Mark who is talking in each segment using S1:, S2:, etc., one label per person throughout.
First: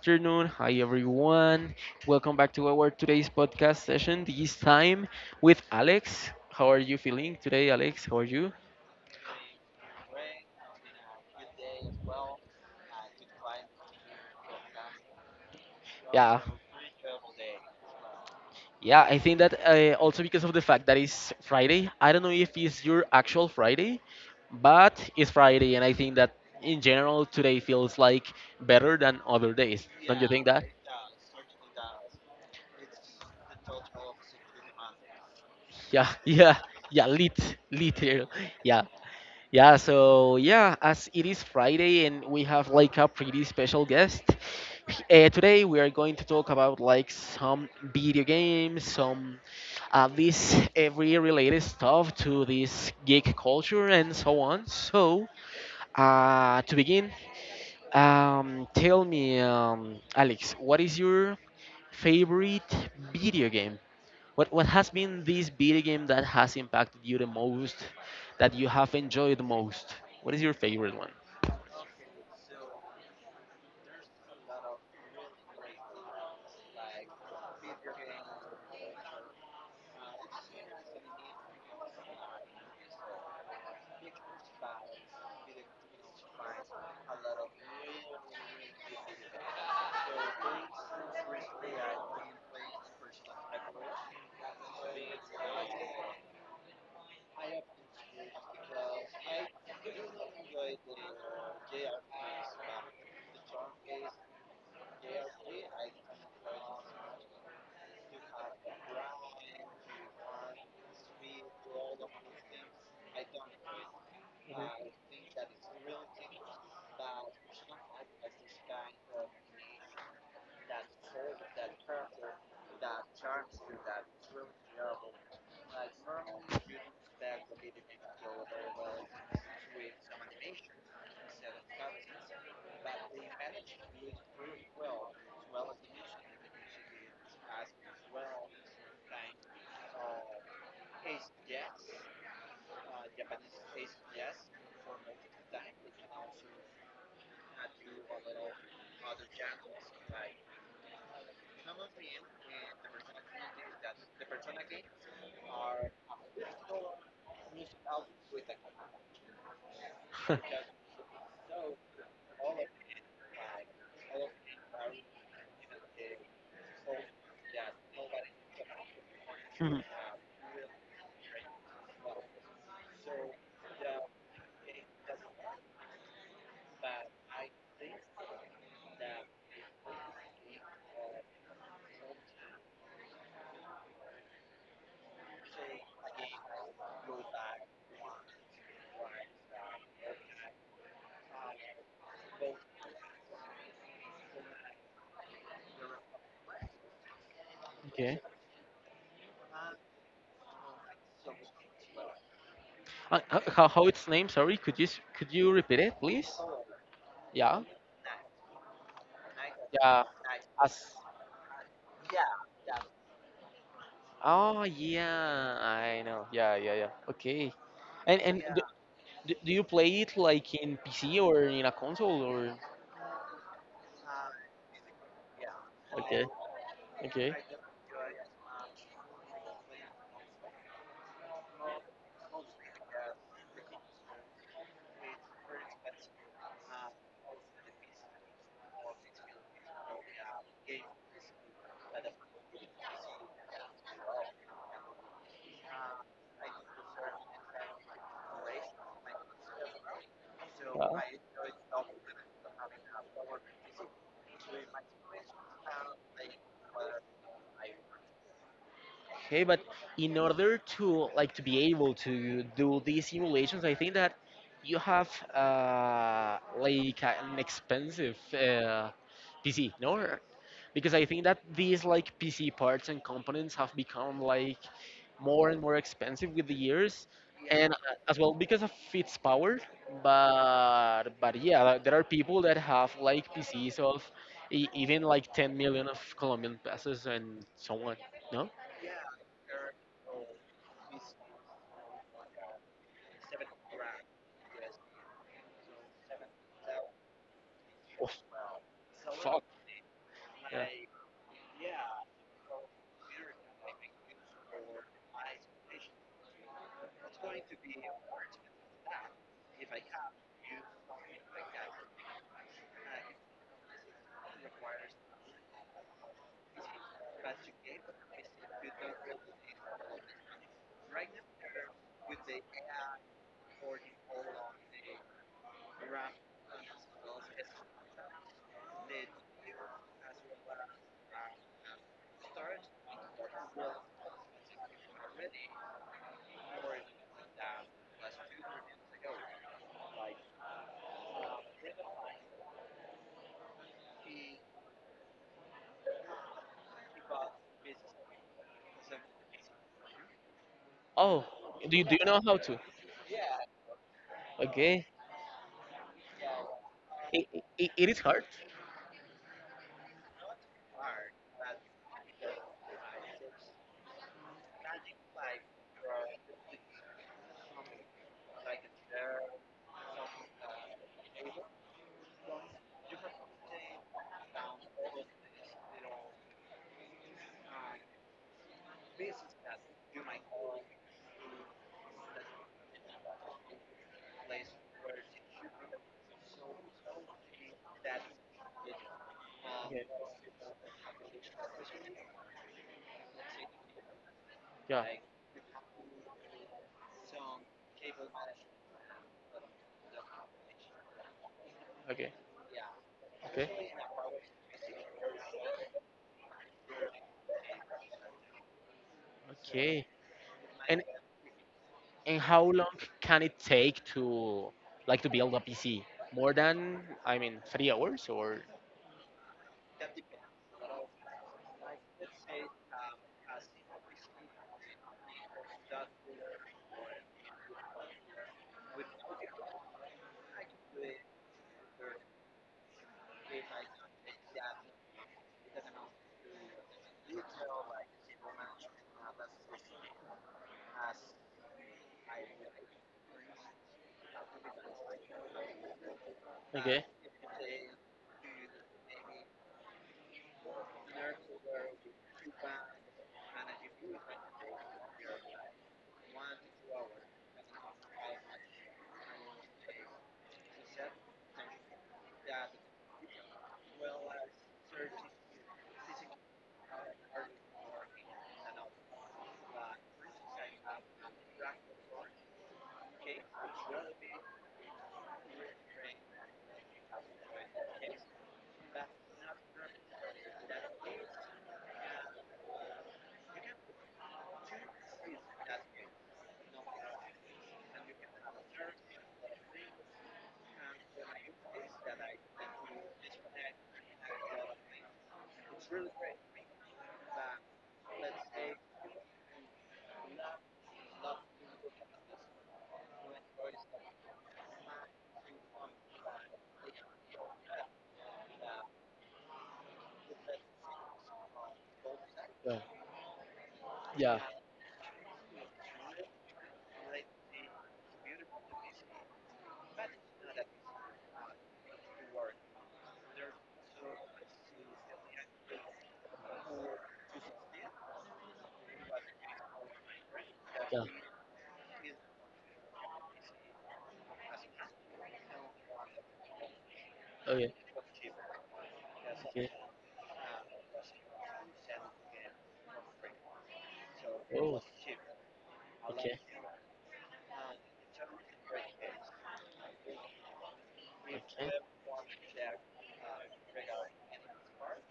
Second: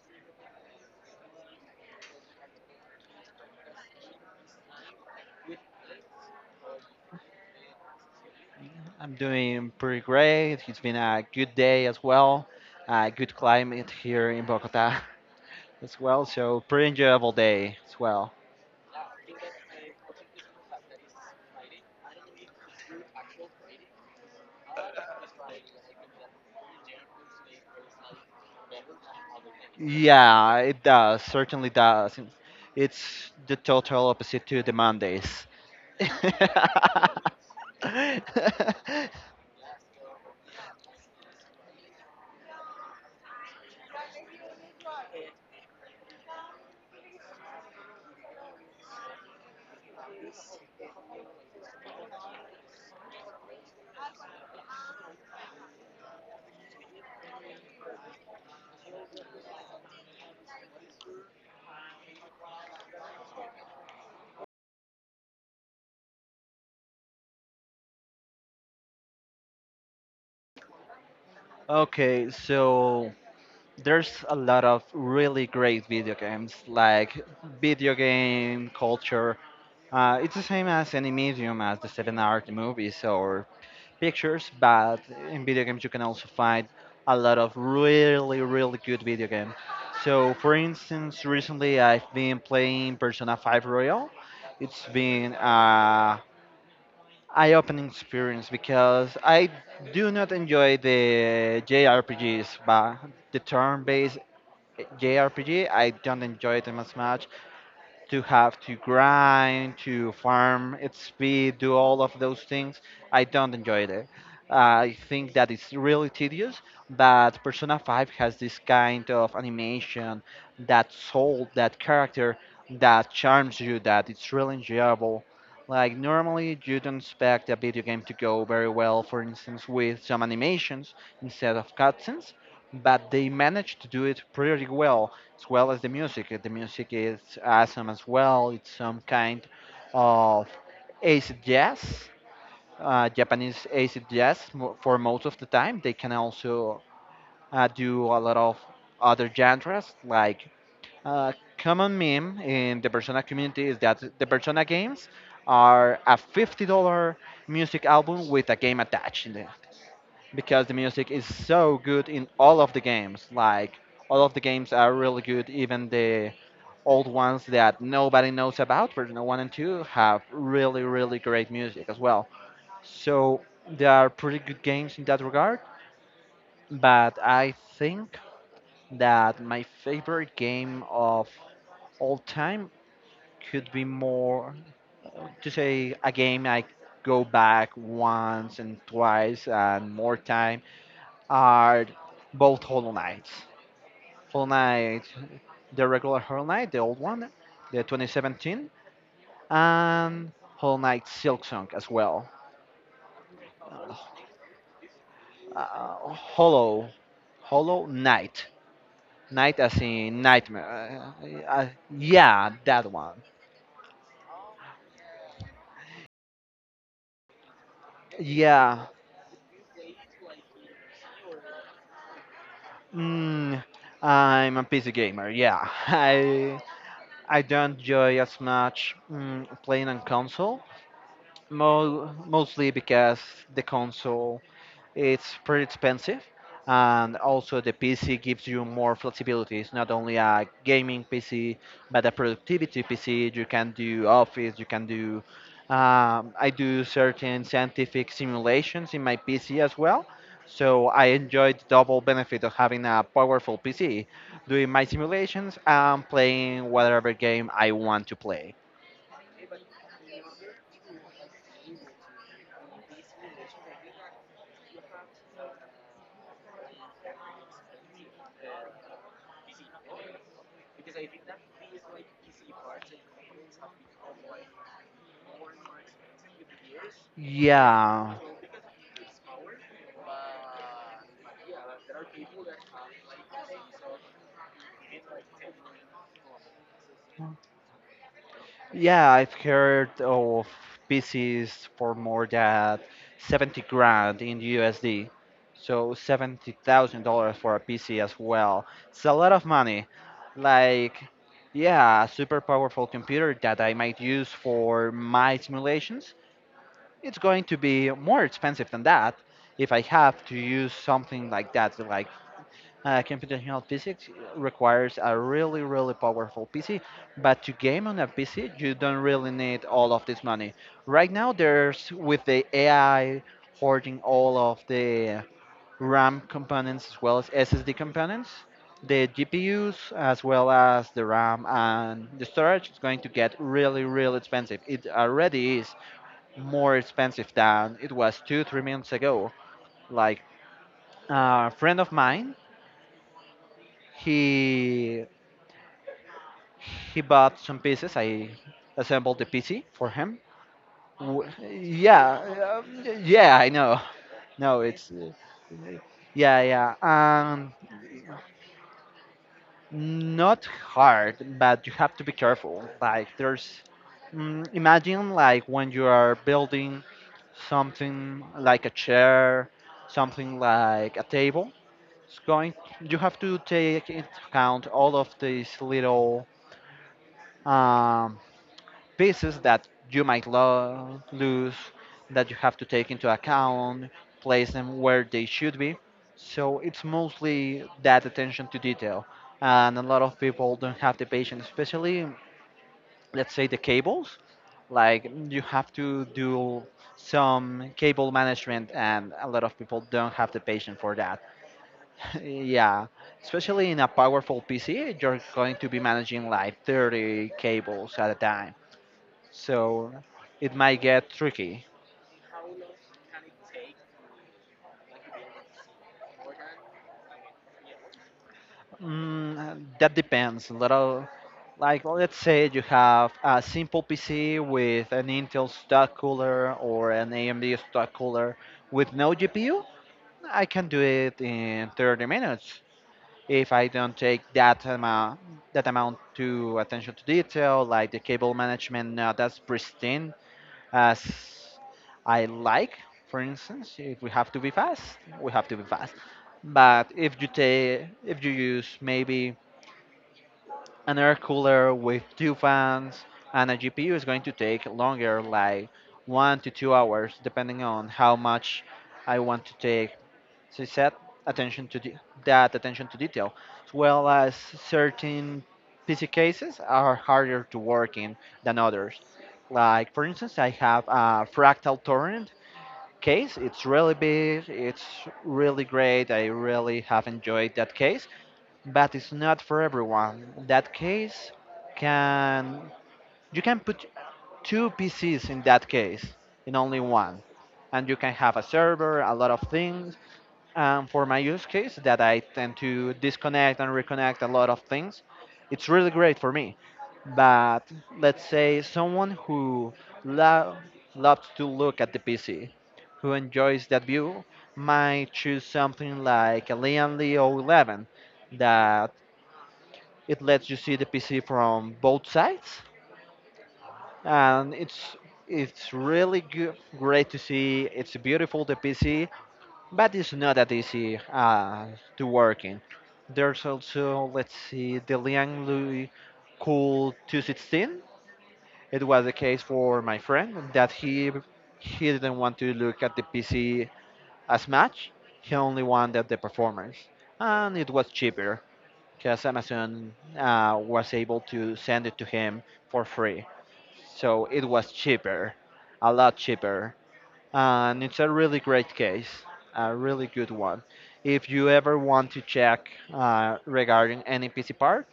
S1: afternoon. Hi, everyone. Welcome back to our today's podcast session, this time with Alex. How are you feeling today, Alex? How are you?
S2: I'm doing pretty great. It's been a good day as well. A good climate here in Bogota as well.
S1: Yeah.
S2: So pretty enjoyable day as well.
S1: Yeah, I think that also because of the fact that it's Friday. I don't know if it's your actual Friday, but it's Friday, and I think that in general today feels like better than other days. Don't you think
S2: Yeah,
S1: that?
S2: it does. Certainly does. It's the total opposite to the Mondays.
S1: Yeah. yeah yeah lit literal yeah yeah so yeah as it is Friday and we have like a pretty special guest, today we are going to talk about like some video games, some at least every related stuff to this geek culture and so on. So to begin, tell me, Alex, what is your favorite video game, what has been this video game that has impacted you the most, that you have enjoyed the most? What is your favorite one?
S2: Okay, so there's a lot of really great video games, like video game culture. It's the same as any medium as the seven art movies or pictures, but in video games you can also find a lot of really, really good video games. So, for instance, recently I've been playing Persona 5 Royal. It's been a eye-opening experience because I do not enjoy the JRPGs, but the turn-based JRPG I don't enjoy them as much to have to grind, to farm its speed, do all of those things. I don't enjoy it. I think that it's really tedious, but Persona 5 has this kind of animation, that soul, that character that charms you, that it's really enjoyable. Like, normally you don't expect a video game to go very well, for instance, with some animations instead of cutscenes, but they managed to do it pretty well as the music. The music is awesome as well. It's some kind of acid jazz, Japanese acid jazz for most of the time. They can also do a lot of other genres like common meme in the Persona community is that the Persona games are a $50 music album with a game attached in it because the music is so good in all of the games. Like all of the games are really good, even the old ones that nobody knows about. Version 1 and 2
S1: Mhm.
S2: have really, really great music as well. So they are pretty good games in that regard. But I think that my favorite game of all time could be more to say a game I go back once and twice and more time are both Hollow Knights. Hollow Knight, the regular Hollow Knight, the old one, the
S1: Okay.
S2: 2017, and Hollow Knight Silksong as well.
S1: How its name? Sorry, could you could you repeat it,
S2: Uh,
S1: please?
S2: Hollow,
S1: Yeah.
S2: Hollow Knight. Knight as
S1: Yeah,
S2: in
S1: as.
S2: nightmare. Yeah, that one.
S1: Oh yeah, I know. Yeah, yeah, yeah. Okay. And and do,
S2: Yeah.
S1: do do you play it like in PC or in a console, or?
S2: Mm, I'm a PC gamer. Yeah,
S1: Okay.
S2: I
S1: Okay.
S2: I don't enjoy as much playing on console, mostly because the console. It's pretty expensive, and also the PC gives you more flexibility. It's not only a gaming PC, but a productivity PC. You can do office, you can do. I do certain scientific simulations in my PC as well, so
S1: Yeah.
S2: I enjoy the double benefit of having a powerful PC, doing my simulations and playing whatever game I want to play.
S1: Okay, but in order to like to be able to do these simulations, I think that you have, like an expensive, PC, no? Because I think that these like PC parts and components have become like more and more expensive with the years, and,
S2: Yeah,
S1: as well because of its power. But yeah, like, there are people that have like PCs of, even like 10 million of Colombian pesos and so on, no?
S2: yeah, I've heard of PCs for more than 70 grand in USD. So $70,000 for a PC as well. It's a lot
S1: Fuck.
S2: of money.
S1: Yeah.
S2: Like, yeah, a super powerful computer that I might use for my simulations, it's going to be more expensive than that if I have to use something like that, like computational physics requires a really, really powerful PC, but to game on a PC, you don't really need all of this money. Right now, there's with the AI hoarding all of the RAM components as well as SSD components, the GPUs as well as the RAM and the storage is going to get really, really expensive. It already is more expensive than it was two, 3 months ago. Like a friend of mine, he He bought some pieces. I assembled the PC for him.
S1: Oh, do you know
S2: Yeah,
S1: how to?
S2: yeah, I know. No,
S1: Okay.
S2: it's yeah, yeah.
S1: It, it is hard.
S2: Not hard, but you have to be careful. Like there's, imagine like when you are building something like a chair, something like a table. It's going. You have to take into account all of these little um, pieces that you might lose, that you have to take into account, place them where they should be. So it's mostly that attention to detail. And a
S1: Okay.
S2: lot of people don't have the patience, especially, let's say, the cables.
S1: Yeah.
S2: Like, you have to do some cable management, and a lot of people don't have the patience for that.
S1: Okay.
S2: Yeah,
S1: Okay.
S2: especially in a powerful PC, you're going to be managing like 30 cables at a time
S1: Okay.
S2: so it might
S1: And
S2: get tricky.
S1: and how long can it take to like to build a PC? More than, I mean, 3 hours, or?
S2: That depends. A little. Like, let's say you have a simple PC with an Intel stock cooler or an AMD stock cooler with no GPU, I can do it in 30 minutes if I don't take that amount to attention to detail, like the cable management not as pristine as I like. For instance, if we have to be fast, we have to be fast.
S1: Okay.
S2: But if you take, if you use maybe an air cooler with two fans and a GPU is going to take longer, like 1 to 2 hours, depending on how much I want to take. So set attention to de- that attention to detail, as well as certain PC cases are harder to work in than others. Like for instance, I have a fractal torrent case. It's really big. It's really great. I really have enjoyed that case but it's not for everyone. In that case, can you can put two PCs in that case in only one, and you can have a server, a lot of things. For my use case, that I tend to disconnect and reconnect a lot of things, it's really great for me. But let's say someone who lo- loves to look at the PC, who enjoys that view, might choose something like a Lian Leo 11, that it lets you see the PC from both
S1: Yeah.
S2: sides,
S1: Yeah.
S2: and it's really good, great to see. It's beautiful the PC, but it's not that easy to work in. There's also let's see the Lianglui Cool 216. It was the case for my friend that
S1: Yeah.
S2: he didn't want to look at the PC as much. He only wanted the performance,
S1: Okay.
S2: and it was cheaper because
S1: Okay.
S2: Amazon was able to send it to him for free. So it
S1: Oh.
S2: was cheaper, a lot
S1: Okay.
S2: cheaper. And it's a really great case, a really good one. If you
S1: Okay.
S2: ever want to check regarding any PC part,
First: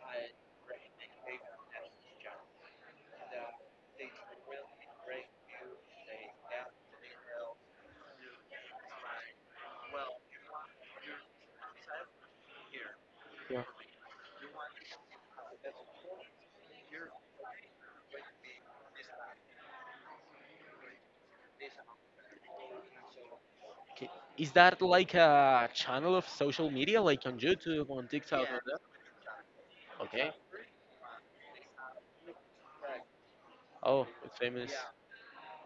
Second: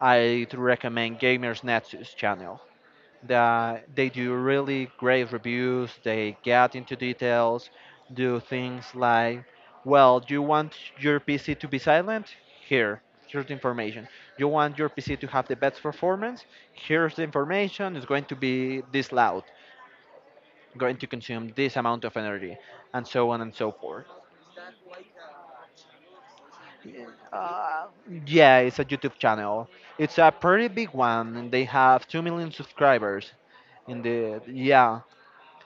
S2: I'd recommend Gamers Nexus channel that they do really great reviews. They get into details, do things like, well, you want your PC to be silent? Here's the
S1: Yeah.
S2: information. You want your PC to have the best performance? Here's the information. It's going to be this loud, going to consume this amount of energy, and so on and so forth.
S1: Okay. Is that like a channel of social media, like on
S2: Uh,
S1: YouTube, on TikTok,
S2: yeah,
S1: or
S2: it's
S1: that?
S2: a YouTube channel. It's a
S1: Okay.
S2: pretty big one. And they have 2 million subscribers. In
S1: Oh, it's
S2: the
S1: famous.
S2: Yeah,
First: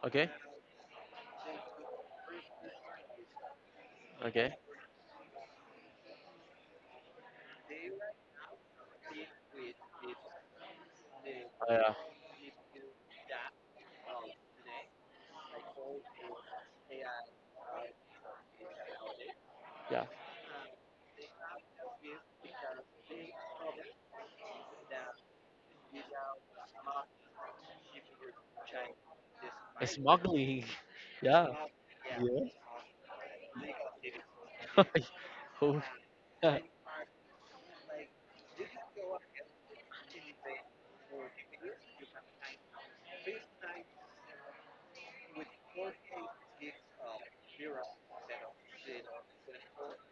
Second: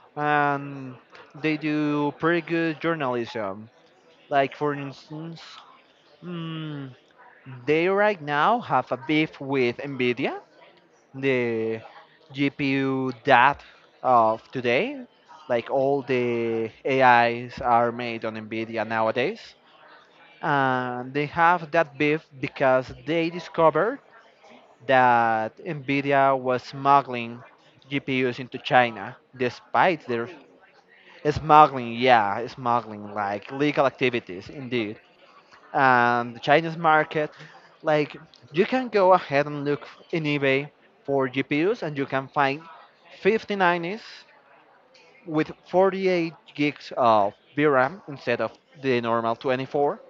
S1: Okay.
S2: and they do pretty good journalism.
S1: Okay.
S2: Like for instance, mm, they right now have a beef with Nvidia, the
S1: Uh,
S2: GPU that of today. Like all the AIs are made on Nvidia nowadays,
S1: yeah.
S2: and they have that beef because they discovered that Nvidia was smuggling GPUs into China, despite their.
S1: Smuggling. Yeah.
S2: Smuggling,
S1: Yeah,
S2: yeah, smuggling, like legal activities, indeed.
S1: yeah. Oh.
S2: And the
S1: Yeah.
S2: Chinese market, like you can go ahead and look in eBay for GPUs, and you can find 5090s with 48 gigs of VRAM instead of the normal 24.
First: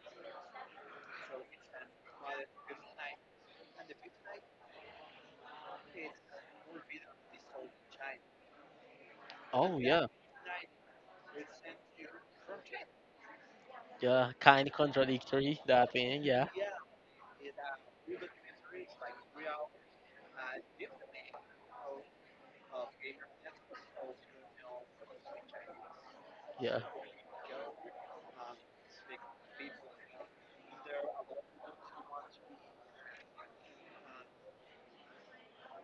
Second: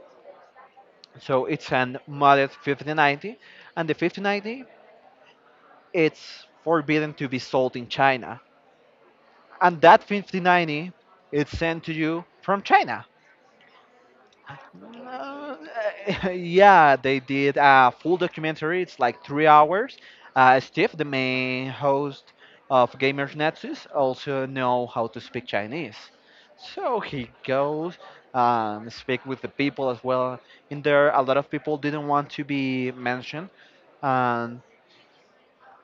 S2: So it's an modded 5090, and the 5090 it's forbidden to be sold in China,
S1: Oh
S2: and that
S1: yeah.
S2: 5090 it's sent to you from China.
S1: Yeah. Kind of
S2: Uh,
S1: contradictory that thing. Yeah.
S2: yeah, they did a full documentary. It's like 3 hours. Steve, the main host of Gamers Nexus, also know how to speak Chinese,
S1: Yeah.
S2: so he goes speak with the people as well. In there, a lot of people didn't want to be mentioned, and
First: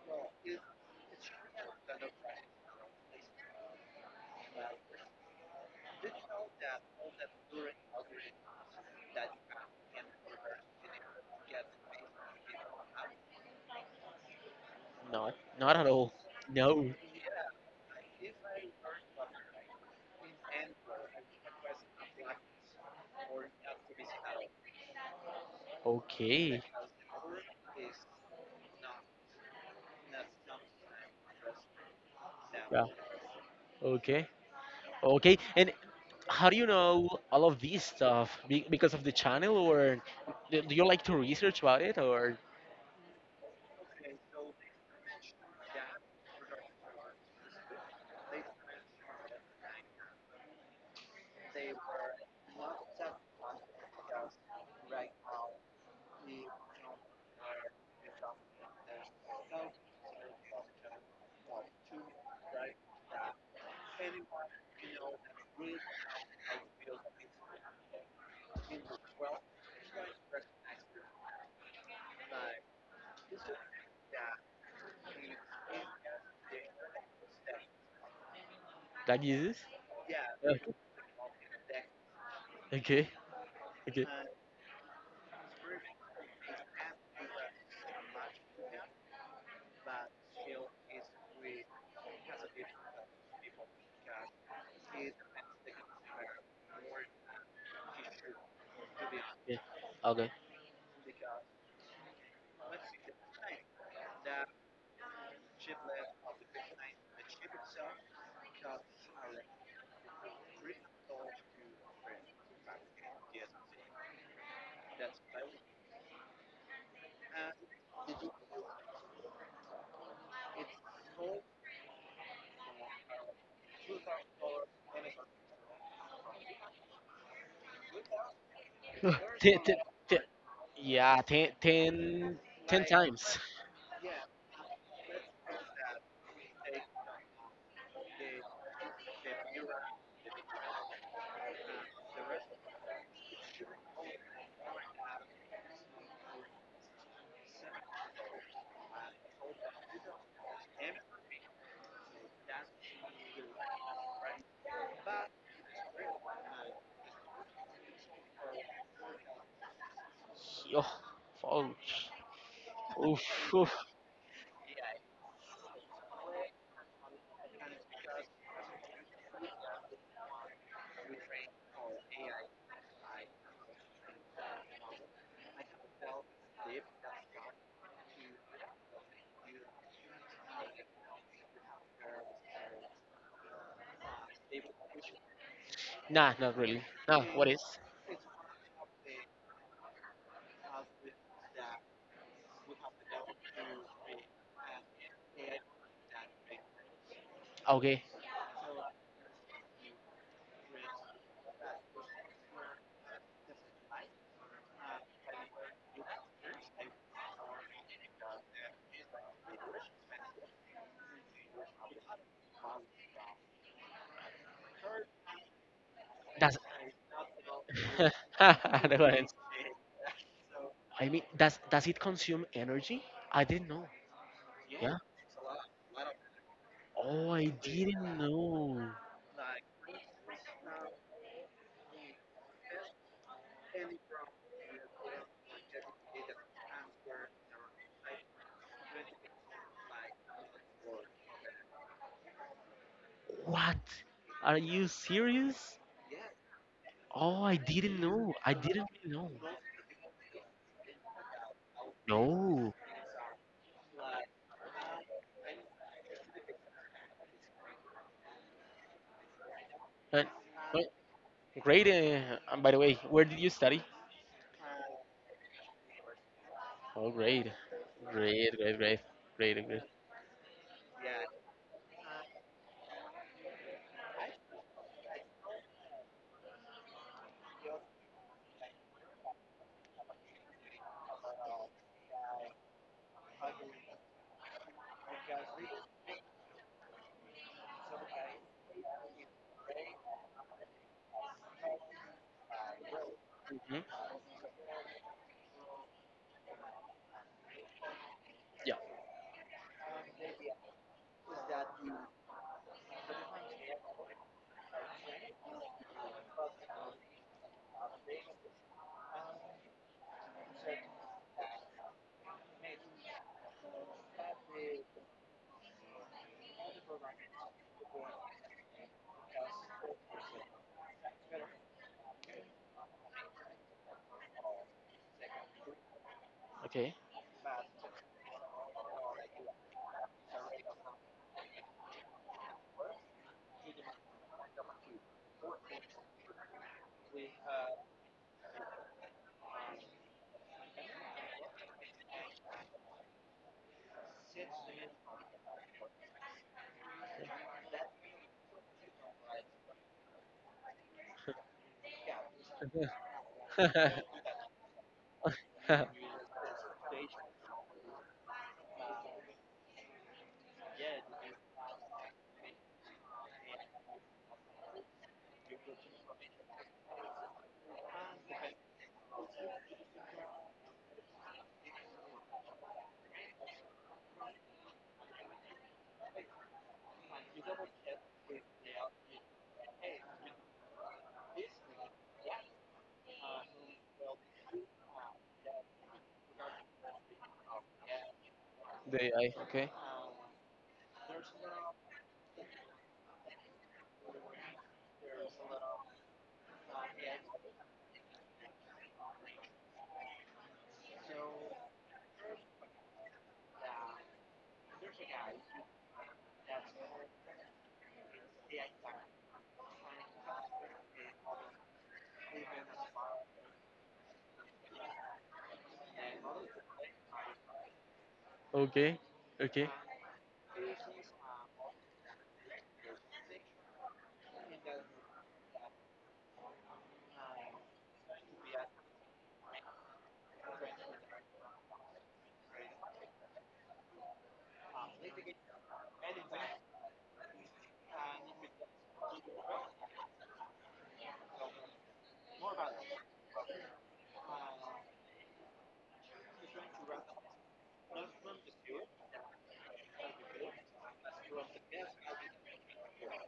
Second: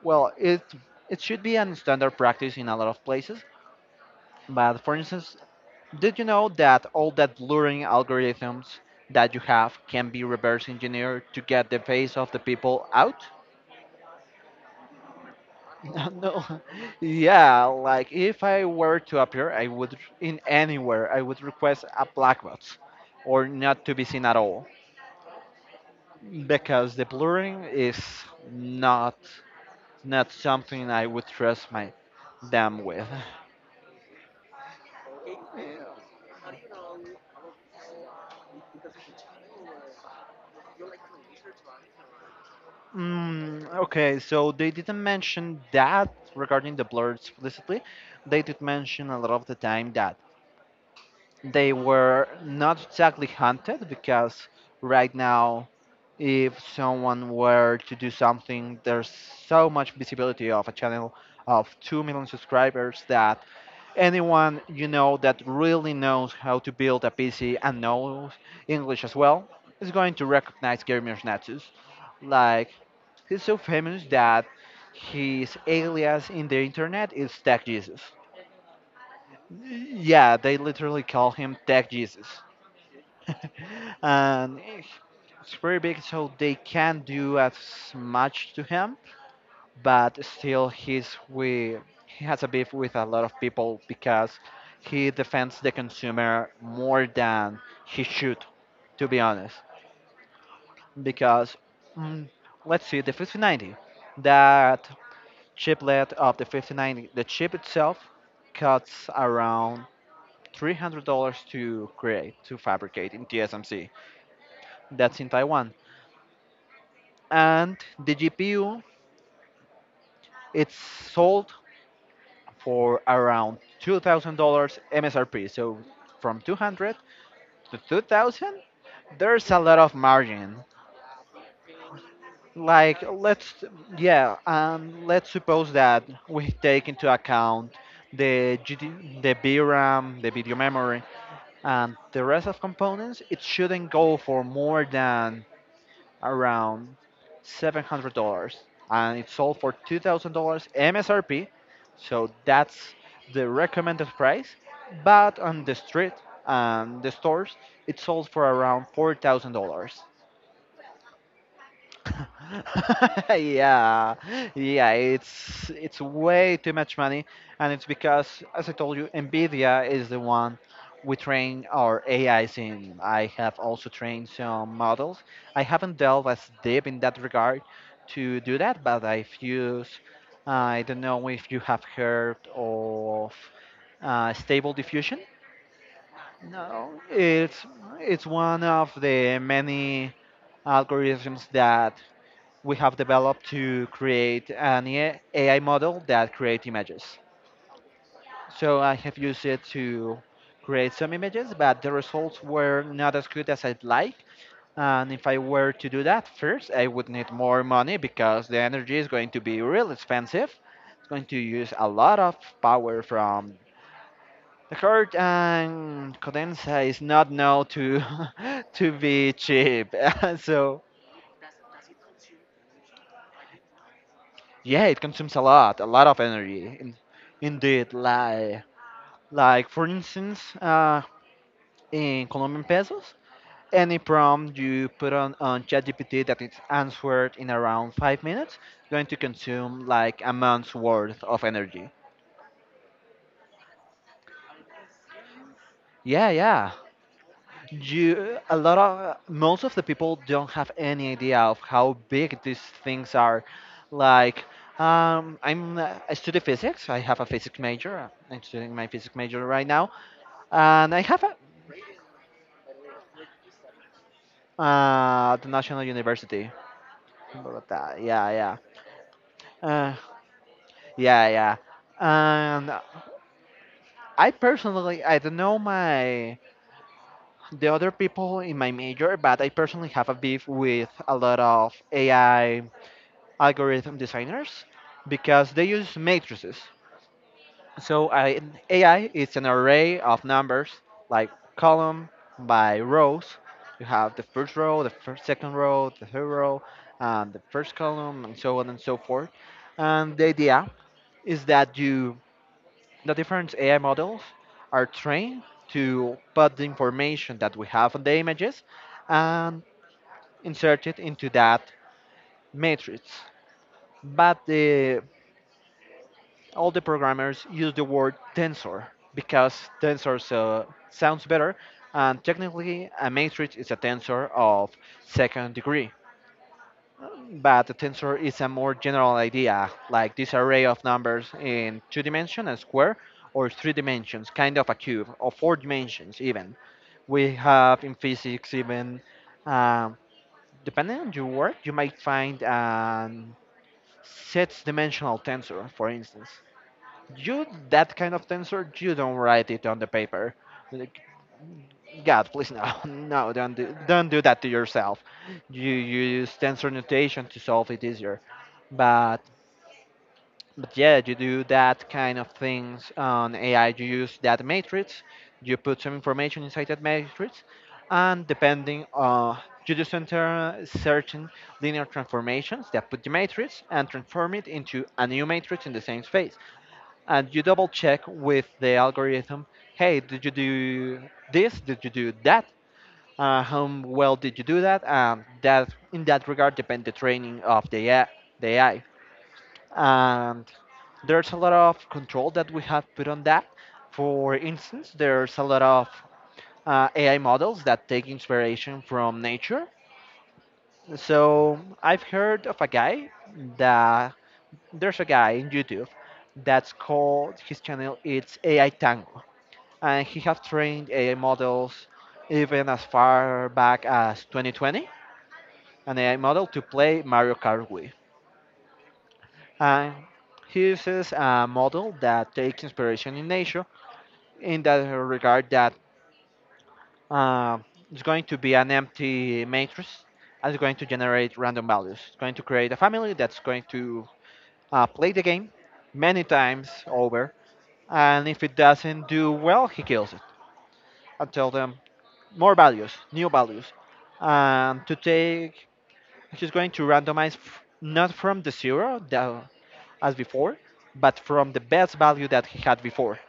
S2: well, it should be an standard practice in a lot of places. But for instance, did you know that all that blurring algorithms that you have can be reverse engineered to get the face of the people out?
S1: Not. Not at all.
S2: No.
S1: No.
S2: Yeah, like if I were to appear, I would in anywhere, I would request a black box or not to be seen at all
S1: Okay.
S2: because the blurring is not not something I would trust my them
S1: Yeah.
S2: with.
S1: Okay. Okay, and how do you know all of this stuff? Because of the channel, or do you like to research about it, or
S2: Okay, so they didn't mention that regarding the blur explicitly. They did mention a lot of the time that they were not exactly hunted because right now, if someone were to do something, there's so much visibility of a channel of 2 million subscribers that anyone you know that really knows how to build a PC and knows English as well is going to recognize Gary Mirsnatus. Like, he's so famous that his alias in the internet is Tech Jesus.
S1: that uses?
S2: Yeah, they
S1: Okay,
S2: literally call him Tech Jesus.
S1: okay, okay,
S2: And it's very big, so they can't do as much to him, but still he has a beef with a lot of people because he defends the consumer more than he should, to be honest.
S1: okay, okay.
S2: Because, mm, let's see, the 5090, that chiplet of the 5090, the chip itself costs around $300 to create, to fabricate, in TSMC — that's in Taiwan — and the GPU, it's sold for around $2,000 MSRP. So from 200 to 2,000, there's a
S1: Ten, ten,
S2: lot of
S1: ten,
S2: margin.
S1: ten, ten
S2: Like
S1: times.
S2: let's Yeah, and let's suppose that we take into account the GD, the VRAM, the video memory, and the rest of components. It shouldn't go for more than around $700, and it sold for $2,000 MSRP. So that's the recommended price. But on the street and the stores, it sold for around $4,000.
S1: Oh, oh, oof, oof.
S2: Yeah, yeah, it's way too much money, and it's because, as I told you, Nvidia is the one we train our AIs in. I have also trained some models. I haven't delved as deep in that regard to do that, but I've used. I don't know if you have heard of stable diffusion.
S1: Nah, not really.
S2: No,
S1: Nah, what is?
S2: it's one of the many algorithms that we have developed to create an AI model that creates images.
S1: Okay,
S2: So I have used it to create some images, but the results were not as good as I'd like. And if I were to do that first, I would need more money because the energy is going to be real expensive. It's going to use a lot of power from the card, and
S1: that's.
S2: Codensa is not known to to
S1: No, worries.
S2: be cheap. So,
S1: I mean, does it consume energy? I didn't know.
S2: yeah,
S1: Yeah.
S2: it consumes a lot of energy.
S1: Oh, I
S2: Indeed,
S1: didn't
S2: like
S1: know.
S2: like for instance, in Colombian pesos, any prompt you put on ChatGPT that it's answered in around 5 minutes, going to consume like a month's worth of energy.
S1: What? Are you serious?
S2: Yeah, yeah.
S1: Oh, I didn't know.
S2: You
S1: I
S2: A lot
S1: didn't really
S2: of
S1: know.
S2: most of the people don't have any idea of how big these
S1: No.
S2: things are. Like, I study physics. I have a physics major. I'm studying my physics major right now.
S1: Uh, well,
S2: And I have a,
S1: great. And by the way, where did you study?
S2: The National University.
S1: Oh, great.
S2: Bogota. Yeah,
S1: Great,
S2: yeah.
S1: great, great. Great, great.
S2: Uh, yeah, yeah. And I personally, I don't know my the other people in my major, but I personally have a beef with a lot of AI algorithm designers because they use matrices. So I, AI is an array of numbers, like column by rows.
S1: Hmm.
S2: You have the first row, the first second row, the third row, the first column, and so on
S1: Yeah.
S2: and so forth. And the idea is that you the different AI models are trained to put the information that we have on the images and insert it into that matrix. But the all the programmers use the word tensor because tensor sounds better, and technically, a matrix is a tensor of second degree.
S1: Okay.
S2: But a tensor is a more general idea, like this array of numbers in two dimensions, a square, or three dimensions, kind of a cube, or four dimensions even. We have in physics even, um, depending on your work, you might find a six dimensional tensor, for instance. You, that kind of tensor you don't write it on the paper. Like, god please no. No,
S1: The
S2: don't do that to yourself. You use tensor notation to solve it easier, but yeah, you do that kind of things on AI. You use that matrix, you put some information inside that matrix, and depending on, you do center certain linear transformations that put the matrix and transform it into a new matrix in the same space, and you double check with the algorithm: hey, did you do this, did you do that, how well did you do that? And that in that regard depend the training of the AI, the AI
S1: AI. Okay.
S2: and there's a lot of control that we have put on that. For instance, there's a lot of AI models that take inspiration from nature. So I've heard of a guy that there's a guy on YouTube that's called his channel it's AI Tango, and he has trained AI models even as far back as 2020, an AI model to play Mario Kart Wii.
S1: Okay. Okay.
S2: And he uses a model that takes inspiration in nature in that regard, that uh, it's going to be an empty matrix and it's going to generate random values. It's going to create a family that's going to play the game many times over, and if it doesn't do well, he kills it until the more values, new values. Um, to take, he's going to randomize, not from the zero that, as before, but from the best value that he had before.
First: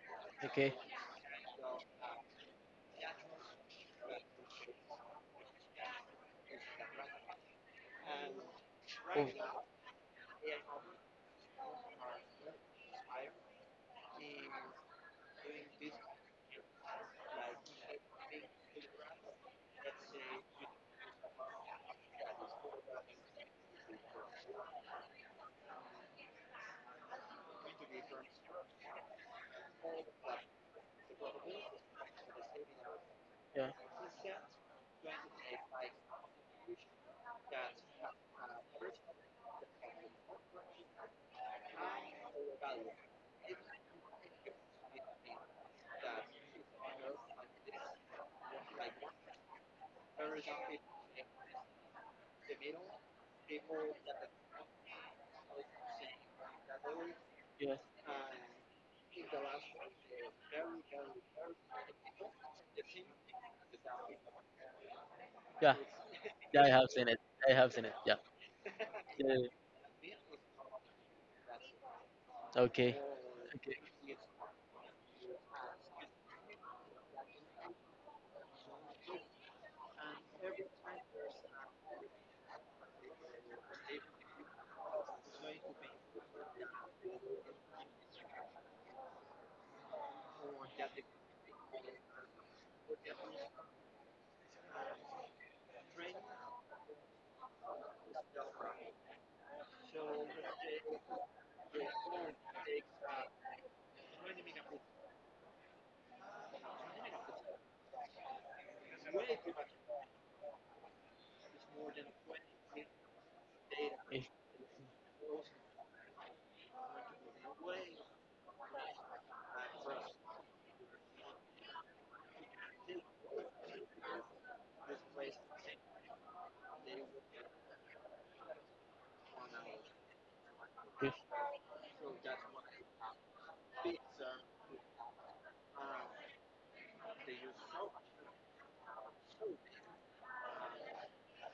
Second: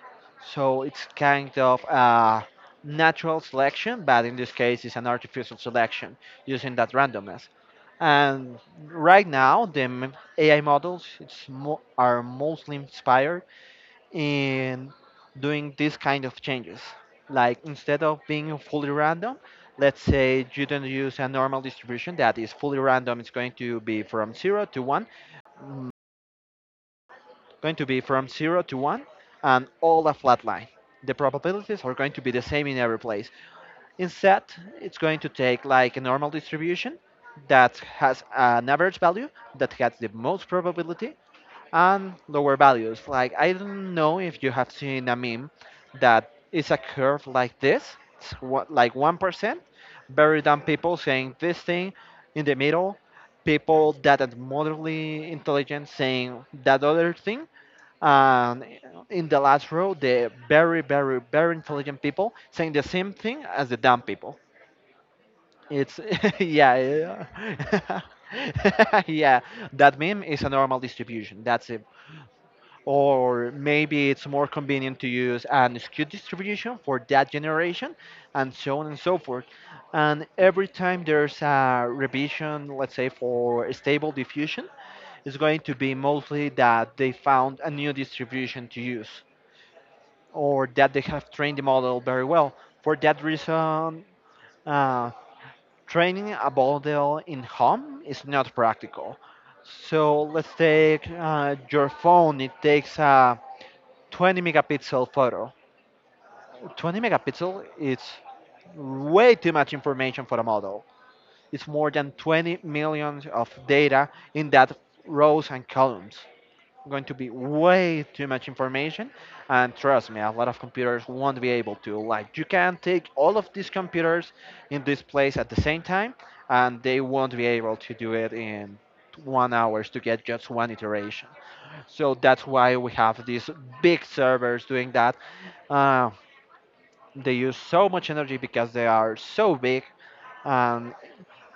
S1: Okay.
S2: So it's kind of a natural selection, but in this case, it's an artificial selection using that randomness. And
S1: Oh,
S2: right now, the AI models are mostly inspired in doing these kind of changes. Like, instead of being fully random, let's say you don't use a normal distribution that is fully random. It's going to be from 0 to 1, going to be from 0 to 1, and all a flat line. The probabilities are going to be the same in every place.
S1: yeah.
S2: Instead, it's going to take like a normal distribution that has an average value, that has the most probability, and lower values. Like, I don't know if you have seen a meme that is a curve like this. It's like 1%, very dumb people saying this thing, in the middle, people that are moderately intelligent saying that other thing,
S1: Yeah.
S2: and in the last row, the very, very, very intelligent people saying the same thing as the dumb people.
S1: Yeah.
S2: It's
S1: Yeah, I
S2: yeah,
S1: have seen it. I have seen it.
S2: yeah.
S1: Yeah, yeah,
S2: Yeah,
S1: yeah,
S2: that meme is a normal distribution. That's it.
S1: yeah. Okay.
S2: Or
S1: Okay,
S2: maybe it's more convenient to use an SKU distribution for that generation, and so on and so forth. And every time there's a revision, let's say for stable diffusion, it's going to be mostly that they found a new distribution to use, or that they have trained the model very well. For that reason, uh, training a model in home is not practical. So let's take your phone. It takes a 20 megapixel photo. 20 megapixel is way too much information for a model. It's more than 20 million of data
S1: okay.
S2: in that rows and columns. Going to be way too much information, and trust me, a lot of computers won't be able to. Like, you can take all of these computers in this place at the same time, and they won't be able to do it in 1 hours to get just one iteration. So that's why we have these big servers doing that. Uh, They use so much energy because they are so big, and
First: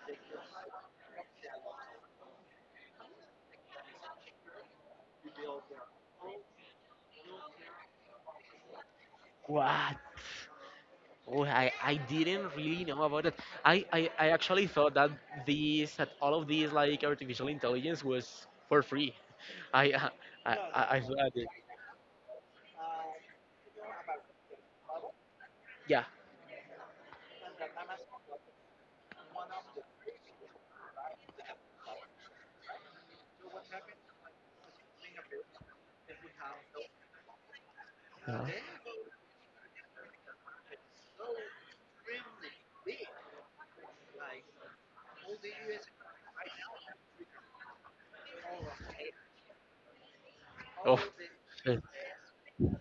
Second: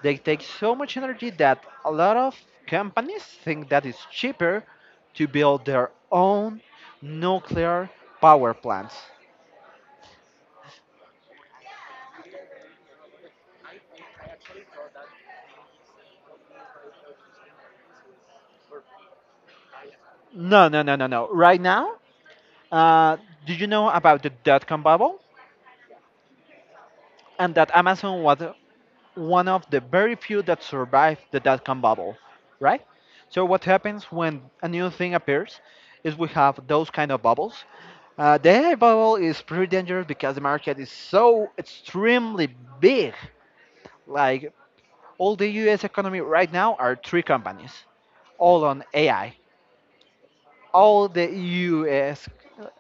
S2: they take so much energy that a lot of companies think that it's cheaper to build their own nuclear power plants.
S1: What? Oh, I didn't really know about it. I actually thought that these that all of these like artificial intelligence was for free. I uh,
S2: No, no, no,
S1: I
S2: no, no.
S1: thought it,
S2: Right now, uh, do you know about the dot com bubble?
S1: yeah.
S2: And that Amazon was one of the very few that survived the dot com bubble, right? So, what happens when a new thing appears is we have those kind of bubbles.
S1: Uh,
S2: The AI bubble is pretty dangerous because the market is so extremely big. Like, all the US economy right now are three companies, all on AI.
S1: oh,
S2: All the US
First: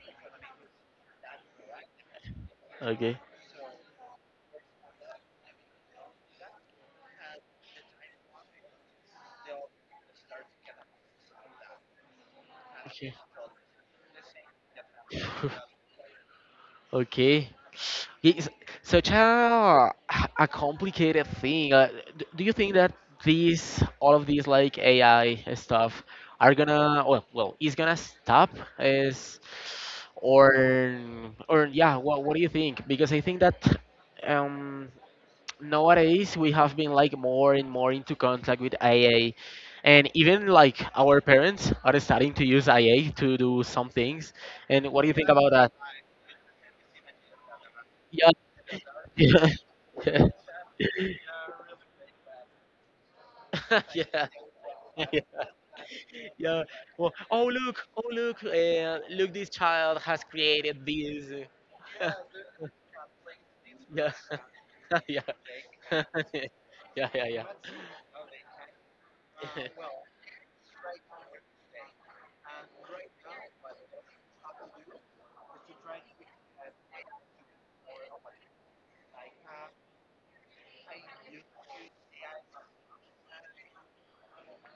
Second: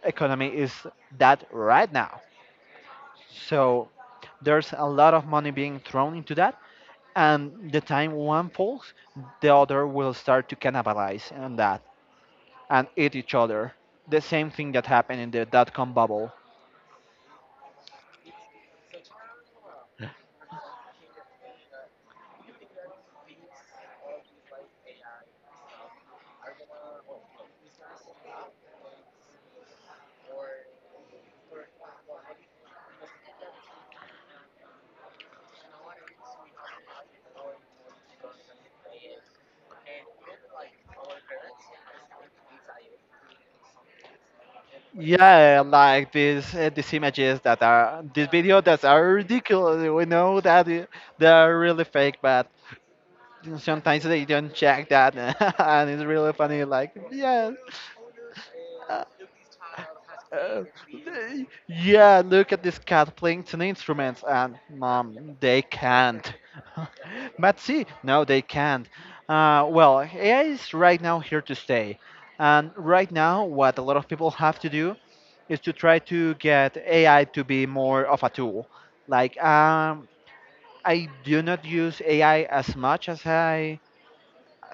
S2: economy is that right now.
S1: okay.
S2: So there's a lot of money being thrown into that. And the time one falls, the other will start to cannibalize on that and
S1: Okay.
S2: eat each other. The same thing that happened in the dot com bubble.
S1: Okay. It's such a complicated thing. Do you think that these all of these like AI stuff are gonna, well, is gonna stop, is, or or, yeah, what do you think? Because I think that, um nowadays we have been like more and more into contact with AI, and even like our parents are starting to use AI to do some things. And what do you think about
S2: Yeah,
S1: that?
S2: like these images that are these
S1: Yeah.
S2: videos that are ridiculous. We know that they are really fake, but sometimes they
S1: Yeah,
S2: don't check that,
S1: yeah,
S2: and it's really
S1: yeah.
S2: funny. Like,
S1: Well,
S2: yes.
S1: oh look,
S2: uh,
S1: look! This child has created this.
S2: yeah, look at this cat playing ten
S1: Yeah.
S2: instruments, and
S1: Yeah.
S2: mom, they can't.
S1: Yeah, yeah, yeah.
S2: But see, no, they can't. Well, AI is right now here to stay, and right now, what a lot of people have to do is to try to get AI to be more of a tool. Like, I do not use AI as much as I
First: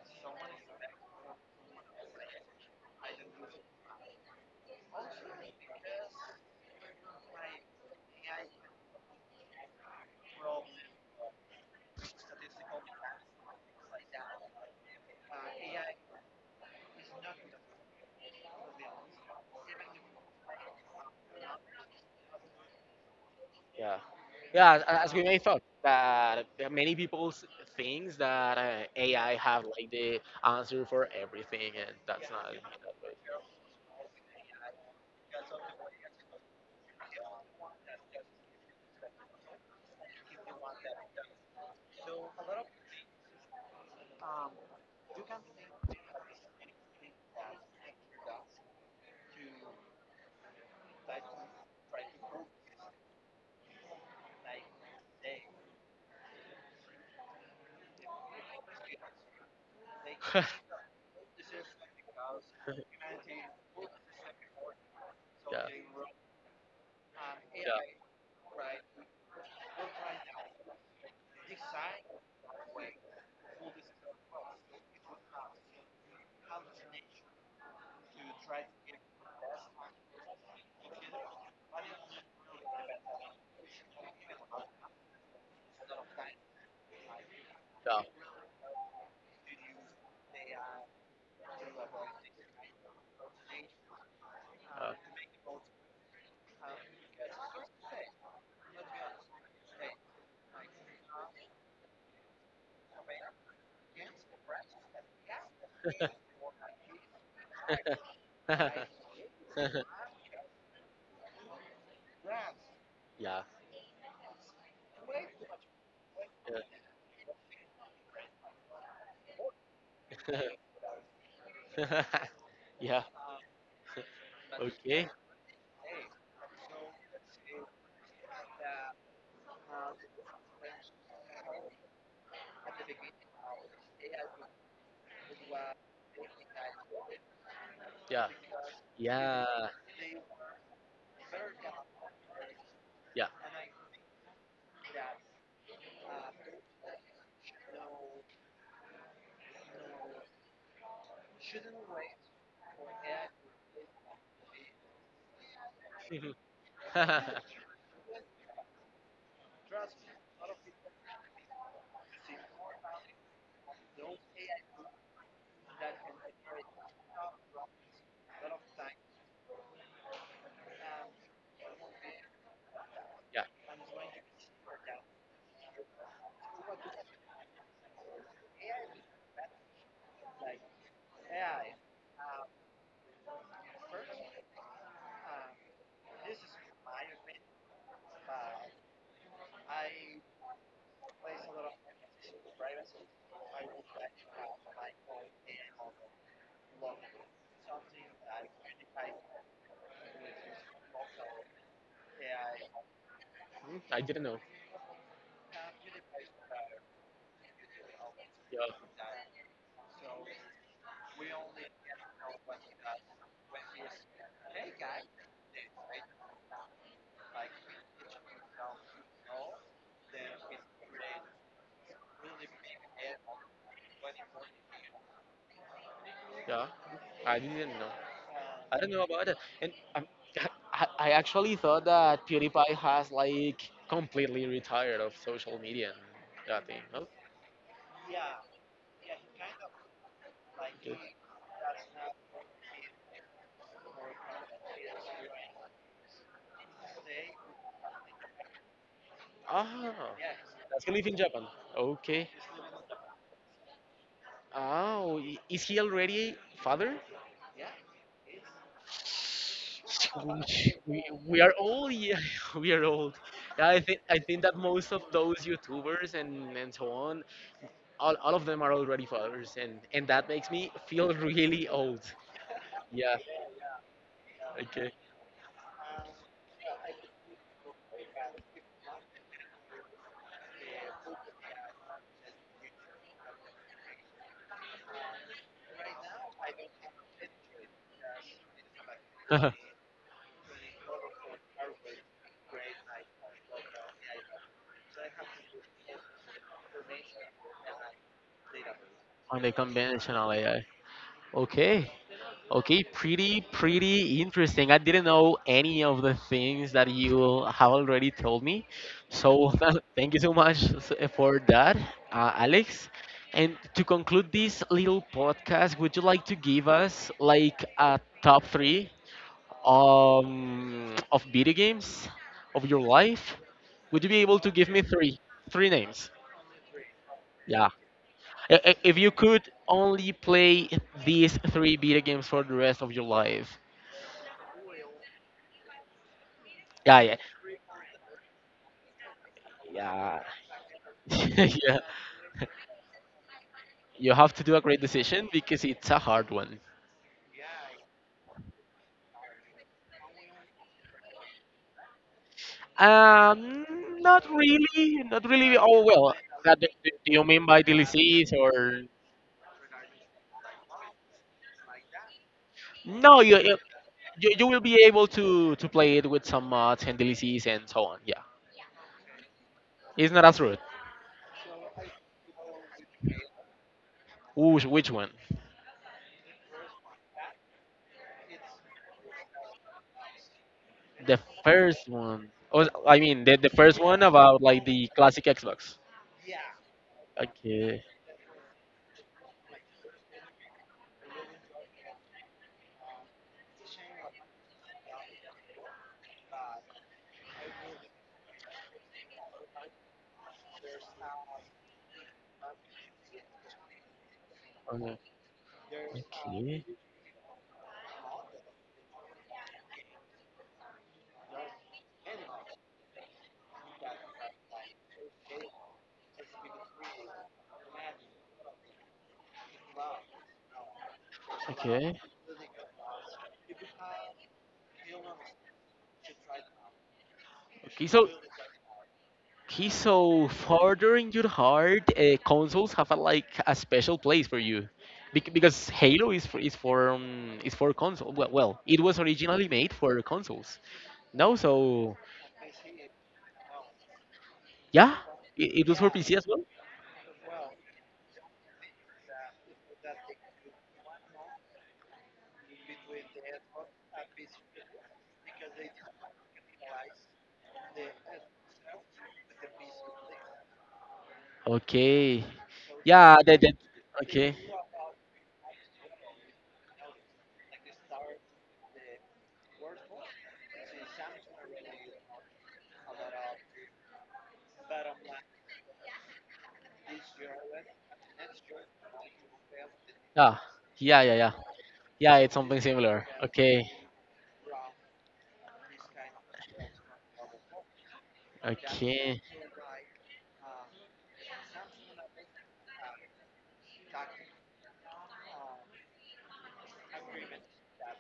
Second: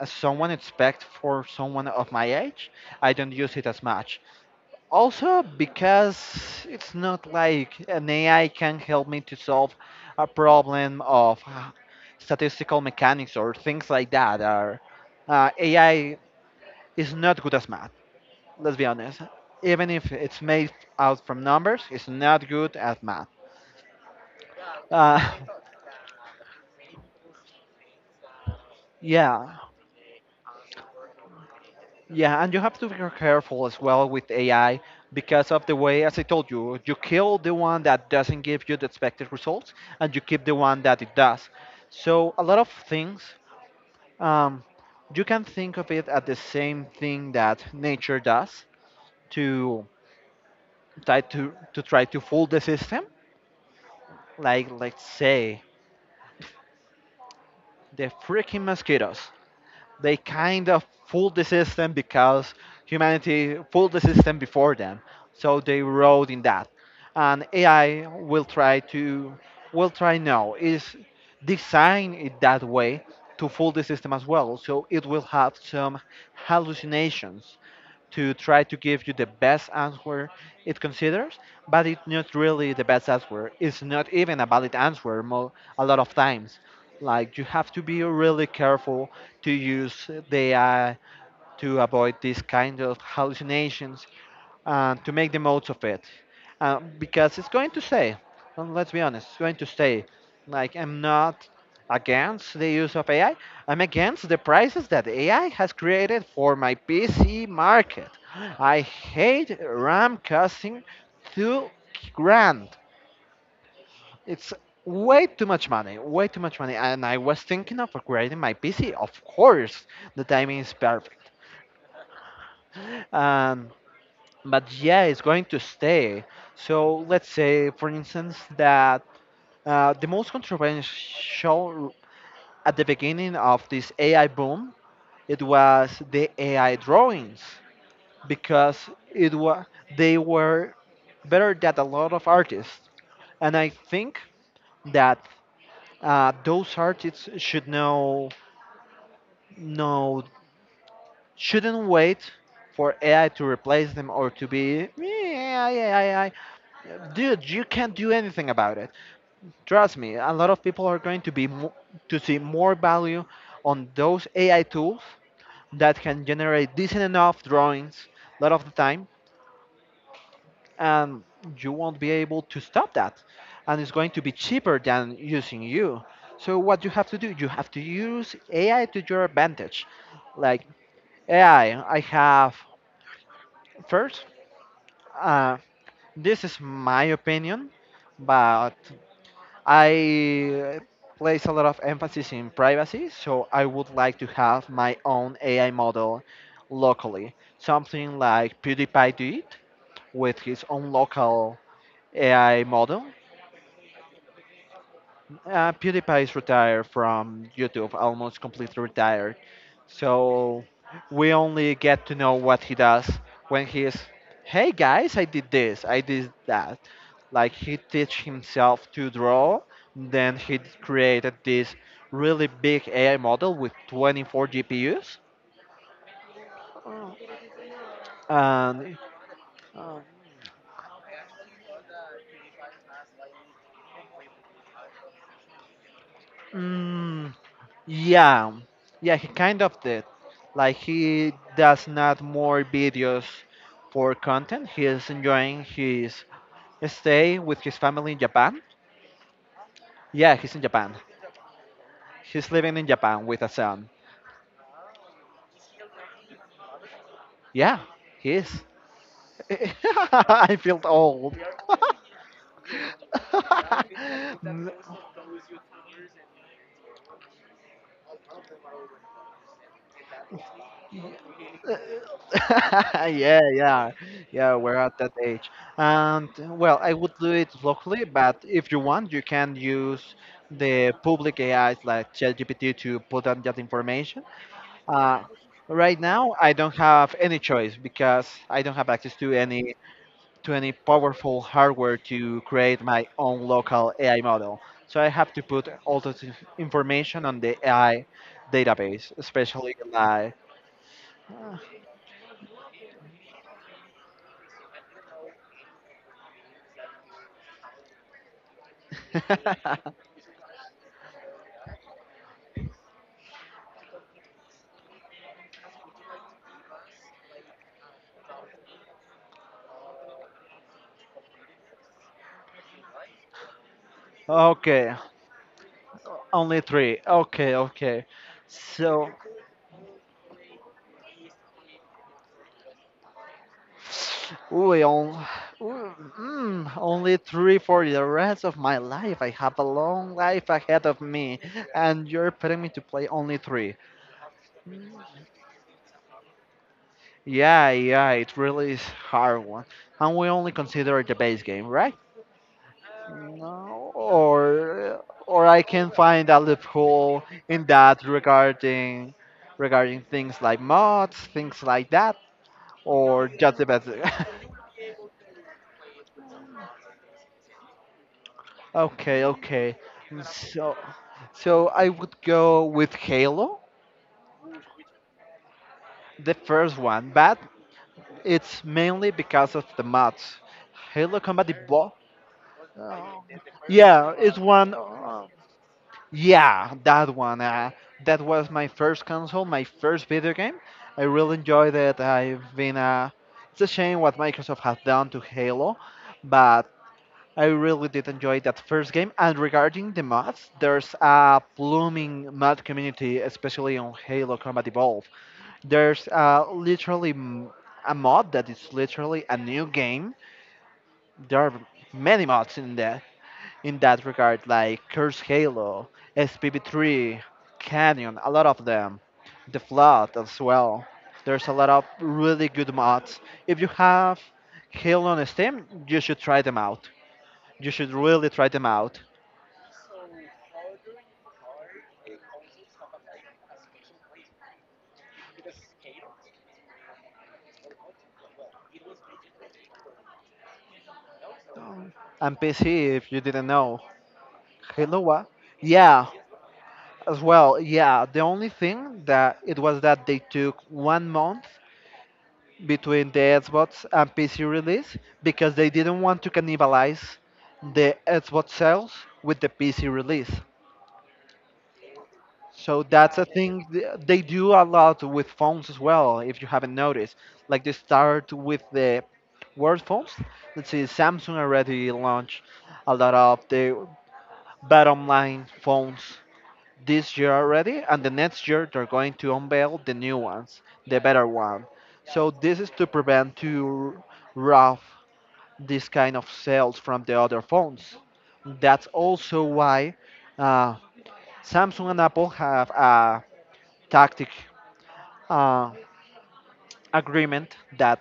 S2: as someone expect for someone of my age, I don't use it as much. Also because it's not like an AI can help me to solve a problem of statistical mechanics or things like that. Or AI is not good as math. Let's be honest. Even if it's made out from numbers, it's not good at math.
S1: Yeah, yeah. a- As
S2: Uh,
S1: we may thought that there are many people thinks that, AI
S2: yeah.
S1: have like the answer for everything, and that's
S2: Yeah,
S1: not
S2: and
S1: that
S2: you have to be
S1: way.
S2: careful as well with AI because of the way, as I told you, you kill the one that doesn't give you the expected results, and you keep the one that it does. So a lot of things, um, you can think of it at the same thing that nature does to to try to fool the system. Like, let's say the freaking mosquitoes, they kind of fooled the system because humanity fooled the system before them. So
S1: Yeah,
S2: they rode in that. And
S1: yeah, yeah,
S2: AI will try to, will try now, is design it that way to fool the system as well. So it will have some hallucinations to try to give you the best answer it considers, but it's not really the best answer. It's not even a valid answer a lot of times. Like you have to be really careful to use the AI to avoid these kind of hallucinations to make the most of it because it's going to stay. Well, let's be honest, it's going to stay. Like I'm not against the use of AI. I'm against the prices that AI has created for my PC market.
S1: yeah.
S2: I hate RAM costing 2 grand.
S1: Yeah.
S2: It's way too much money, way too much money. And I was thinking of upgrading my PC. Of course, the
S1: Yeah.
S2: timing is perfect.
S1: Yeah.
S2: And but yeah,
S1: Okay.
S2: it's going to stay. So let's say, for instance, that the most controversial at the beginning of this AI boom, it was the AI drawings
S1: Yeah.
S2: because it was
S1: Yeah.
S2: they were better than a lot of artists,
S1: Yeah.
S2: and I think that those artists should know no shouldn't wait for AI to replace them or to be, "Yeah, AI AI AI. Dude, you can't do anything about it. Trust me, a lot of people are going to be to see more value on those AI tools that can generate decent enough drawings a lot of the time, and you won't be able to stop that.
S1: Yeah.
S2: And it's going to be cheaper than using you. So what you have to do, you have to use AI to your advantage. Like AI, I have first. Uh, this is my opinion, but I place a lot of emphasis in privacy, so I would like to have my own AI model locally, something like PewDiePie did with his own local AI model.
S1: Hmm, I didn't know.
S2: PewDiePie is retired from YouTube, almost
S1: Yeah.
S2: completely retired. So we only get to know what he does when he is, hey guys, I did this, I did that. Like he teach himself to draw, then he created this really big AI model with 24 GPUs.
S1: Yeah. I didn't know. I don't
S2: And
S1: know about it. And, I, I actually thought that PewDiePie has like completely retired of social media and that thing. No.
S2: mm, yeah, yeah, he kind of did. Like
S1: Good.
S2: he does not more videos for content. He is enjoying his stay with his family in Japan.
S1: Ah.
S2: Yeah, he's in
S1: Does
S2: Japan.
S1: he live in Japan? Okay.
S2: He's living in Japan with a son.
S1: Oh, is he already father?
S2: Yeah, he is. I
S1: Which
S2: feel
S1: we,
S2: old.
S1: we are old, yeah, we are old. Yeah, I think that most of those YouTubers and, so on, all of them are already fathers, and that makes me feel really old. Yeah.
S2: Yeah, yeah, yeah. We're
S1: Okay.
S2: at that age, and well, I would do it locally, but if you want, you can use the public AIs like ChatGPT to put on that information. Uh, right now, I don't have any choice because I don't have access to any powerful hardware to create my own local AI model. So I have to put all this information on the AI database,
S1: On the
S2: especially
S1: conventional
S2: like.
S1: AI. Okay. Okay, pretty, pretty interesting. I didn't know any of the things that you have already told me. So, thank you so much for that, Alex. And to conclude this little podcast, would you like to give us like a top three, of video games of your life? Would you be able to give me
S2: Okay.
S1: three, three names?
S2: Only three. Okay,
S1: Yeah.
S2: okay.
S1: If
S2: So,
S1: you could only play these three video games for the rest of your life.
S2: we on,
S1: Yeah,
S2: only
S1: yeah,
S2: three for the rest of my life. I have a long
S1: yeah.
S2: life ahead of me,
S1: Yeah.
S2: and you're putting me to play only three.
S1: You have to do a great decision because it's a hard one.
S2: Yeah, yeah, it really is hard one. And we only consider the base game, right?
S1: Um,
S2: No,
S1: not really, not
S2: or
S1: really.
S2: I
S1: Oh
S2: can
S1: well,
S2: find a
S1: that do
S2: loophole
S1: you mean by
S2: in that
S1: DLCs or
S2: regarding things like mods, things like that,
S1: no?
S2: or just the best.
S1: You will be able to play it with some mods and DLCs and so on. Yeah,
S2: Okay, okay.
S1: it's not as rude.
S2: So, so I would go with Halo,
S1: Which one?
S2: the first one, but it's mainly because of the mods. Halo
S1: The
S2: Combat
S1: first
S2: Evolved.
S1: one. Oh,
S2: uh,
S1: I mean the first one
S2: yeah, it's
S1: about like
S2: one.
S1: the classic Xbox.
S2: Yeah, that one.
S1: Okay.
S2: That was my first console, my first video game. I really enjoyed it. I've been. It's a shame what Microsoft has done to Halo, but I really did enjoy that first game. And regarding the mods, there's a blooming mod community, especially on Halo Combat
S1: Okay.
S2: Evolved. There's
S1: Okay.
S2: literally a mod that is literally a new game. There are many mods in that regard, like Curse Halo, SPV3, Canyon, a lot of them. The Flood as well. There's a lot of really good mods. If you have Halo on Steam, you should try them out, you
S1: Okay.
S2: should
S1: So
S2: really try them out.
S1: he's so further in your heart. Consoles have a, like a special place for you, because Halo is for, is for console. Well, well, it was originally made for consoles. No, so
S2: And PC, if you didn't know,
S1: yeah,
S2: Halo what?
S1: it was for
S2: Yeah,
S1: PC as well.
S2: as well. Yeah, the only thing that it was that they took 1 month between the Xbox and PC release because they didn't want to cannibalize the Xbox sales with the PC release.
S1: Okay,
S2: So that's
S1: yeah,
S2: a
S1: that
S2: thing they
S1: okay,
S2: do a lot with phones as well. If you haven't noticed, like they start with the word phones. Let's see, Samsung already launched a lot of the bottom line phones this year already, and the next year they're going to unveil the new
S1: yeah,
S2: ones, the
S1: yeah, yeah,
S2: better
S1: yeah,
S2: one.
S1: yeah.
S2: So
S1: It's
S2: this
S1: something
S2: is to
S1: similar.
S2: prevent
S1: Okay,
S2: to rob this kind of sales from the other phones. That's
S1: okay,
S2: also why uh, Samsung and Apple have a tactic uh, agreement that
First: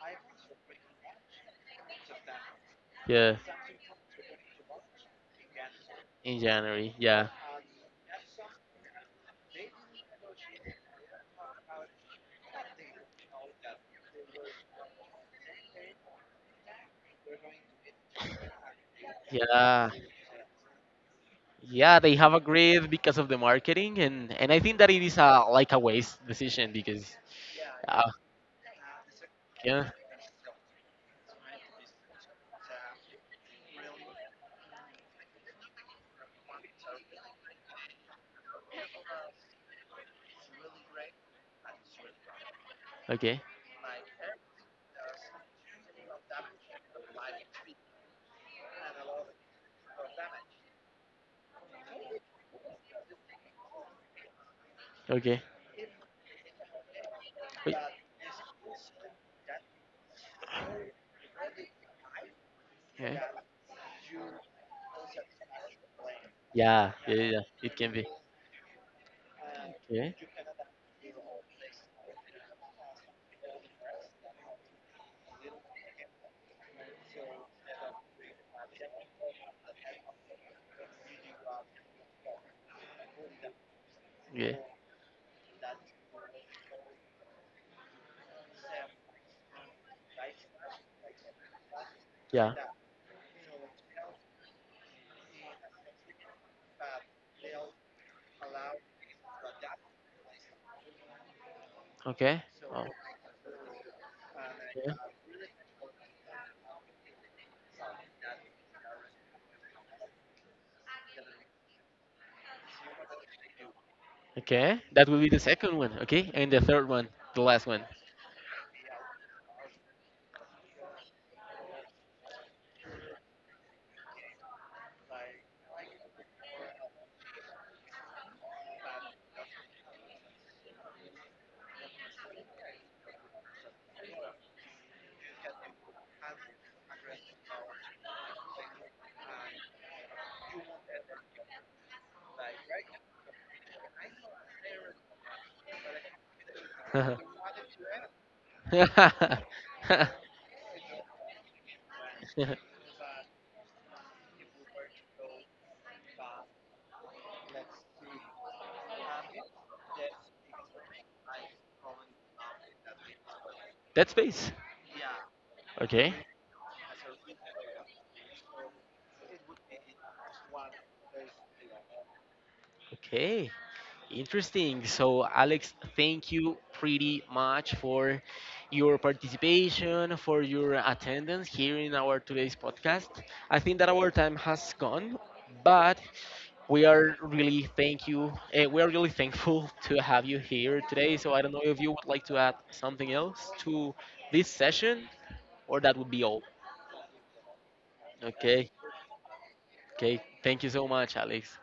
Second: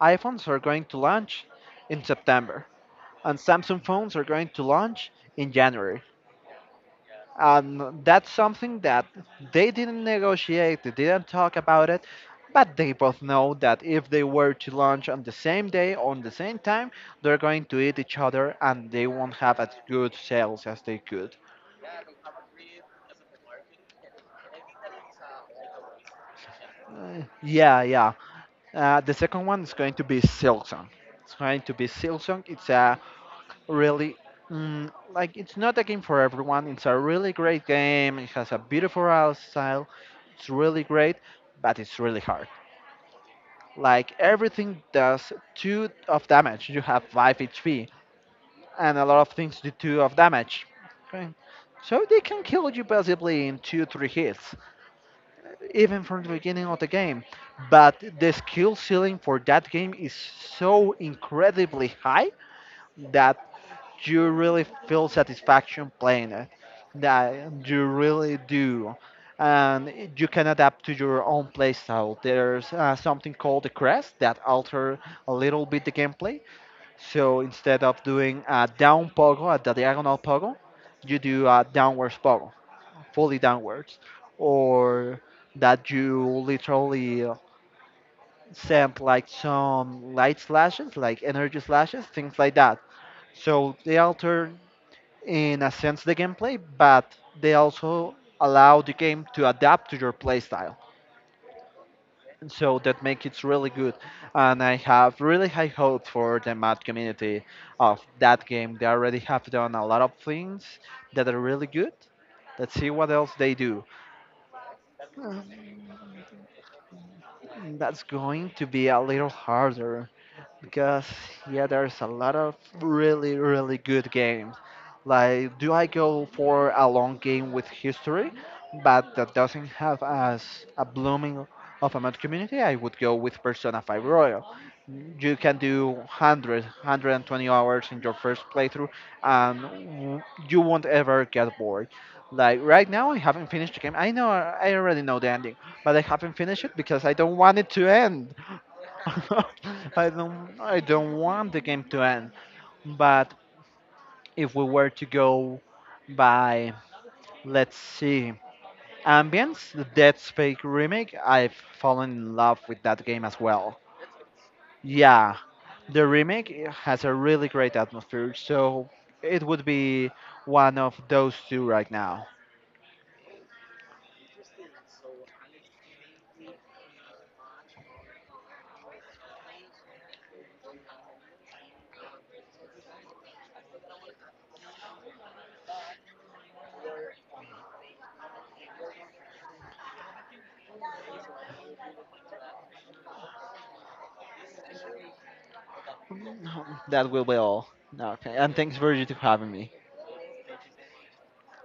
S2: iPhones are going to launch in September
S1: yeah,
S2: and Samsung phones are going to launch in January,
S1: in January, yeah,
S2: and that's something that they didn't negotiate, they didn't talk about it, but they both know that if they were to launch on the same day on the same time, they're going to eat each other and they won't have as
S1: yeah.
S2: good sales as they could.
S1: Yeah, they have agreed because of the marketing, and I think that it is a like a waste decision because,
S2: Yeah.
S1: uh,
S2: The second one is
S1: yeah,
S2: going to be Silksong, it's going to be Silksong. It's a really mm, like, it's not a game for everyone, it's a really great game, it has a beautiful art style, it's really great, but it's really hard.
S1: okay,
S2: Like everything does two of damage. You have 5 HP, and a lot of things do two of damage. Okay. So they can kill you basically in two, three hits,
S1: okay,
S2: even from the beginning of the game.
S1: wait,
S2: But the skill ceiling for that game is so incredibly high
S1: okay,
S2: that you really feel satisfaction playing it,
S1: yeah, yeah, yeah, yeah,
S2: that
S1: it
S2: you
S1: can be,
S2: really do. And
S1: yeah,
S2: you can adapt to your own playstyle. There's something called the crest that alter a little bit the gameplay, so instead of doing a down pogo at the diagonal pogo, you do a downwards pogo, fully downwards,
S1: yeah,
S2: or that you literally send like some light slashes, like energy slashes, things like
S1: yeah,
S2: that, so they alter in a sense the gameplay, but they also allow the game to adapt to your playstyle.
S1: okay,
S2: So
S1: oh,
S2: that makes it really good. And I
S1: yeah,
S2: have really high hope for the mod community of that game. They already have done a lot of things that are really good. Let's see what else they do.
S1: okay, that will be the second one, okay, and the third one, the last one,
S2: That's going to be a little harder, because yeah, there's a lot of really really good games. Like, do I go for a long game with history, but that doesn't have as a blooming of a mod community? I would go with Persona 5 Royal. You can do 100, 120 hours in your first playthrough, and you won't ever get bored. Like right now, I haven't finished the game. I know, I already know the ending, but I haven't finished it because I don't want it to end. I don't want the game to end, but if we were to go by, let's see, ambience, the Dead Space remake, I've fallen in love with that game as well.
S1: dead space,
S2: Yeah, the
S1: okay,
S2: remake has a really great atmosphere, so it would be one of those two right now.
S1: okay. Interesting. So, Alex, thank you pretty much for your participation, for your attendance here in our today's podcast. I think that our time has gone, but we are really thank you. We are really thankful to have you here today. So, I don't know if you would like to add something else to this session, or that would be all.
S2: That will be all. Okay, and
S1: Okay.
S2: thanks Virgil for you to having me.
S1: Okay. Thank you so much, Alex.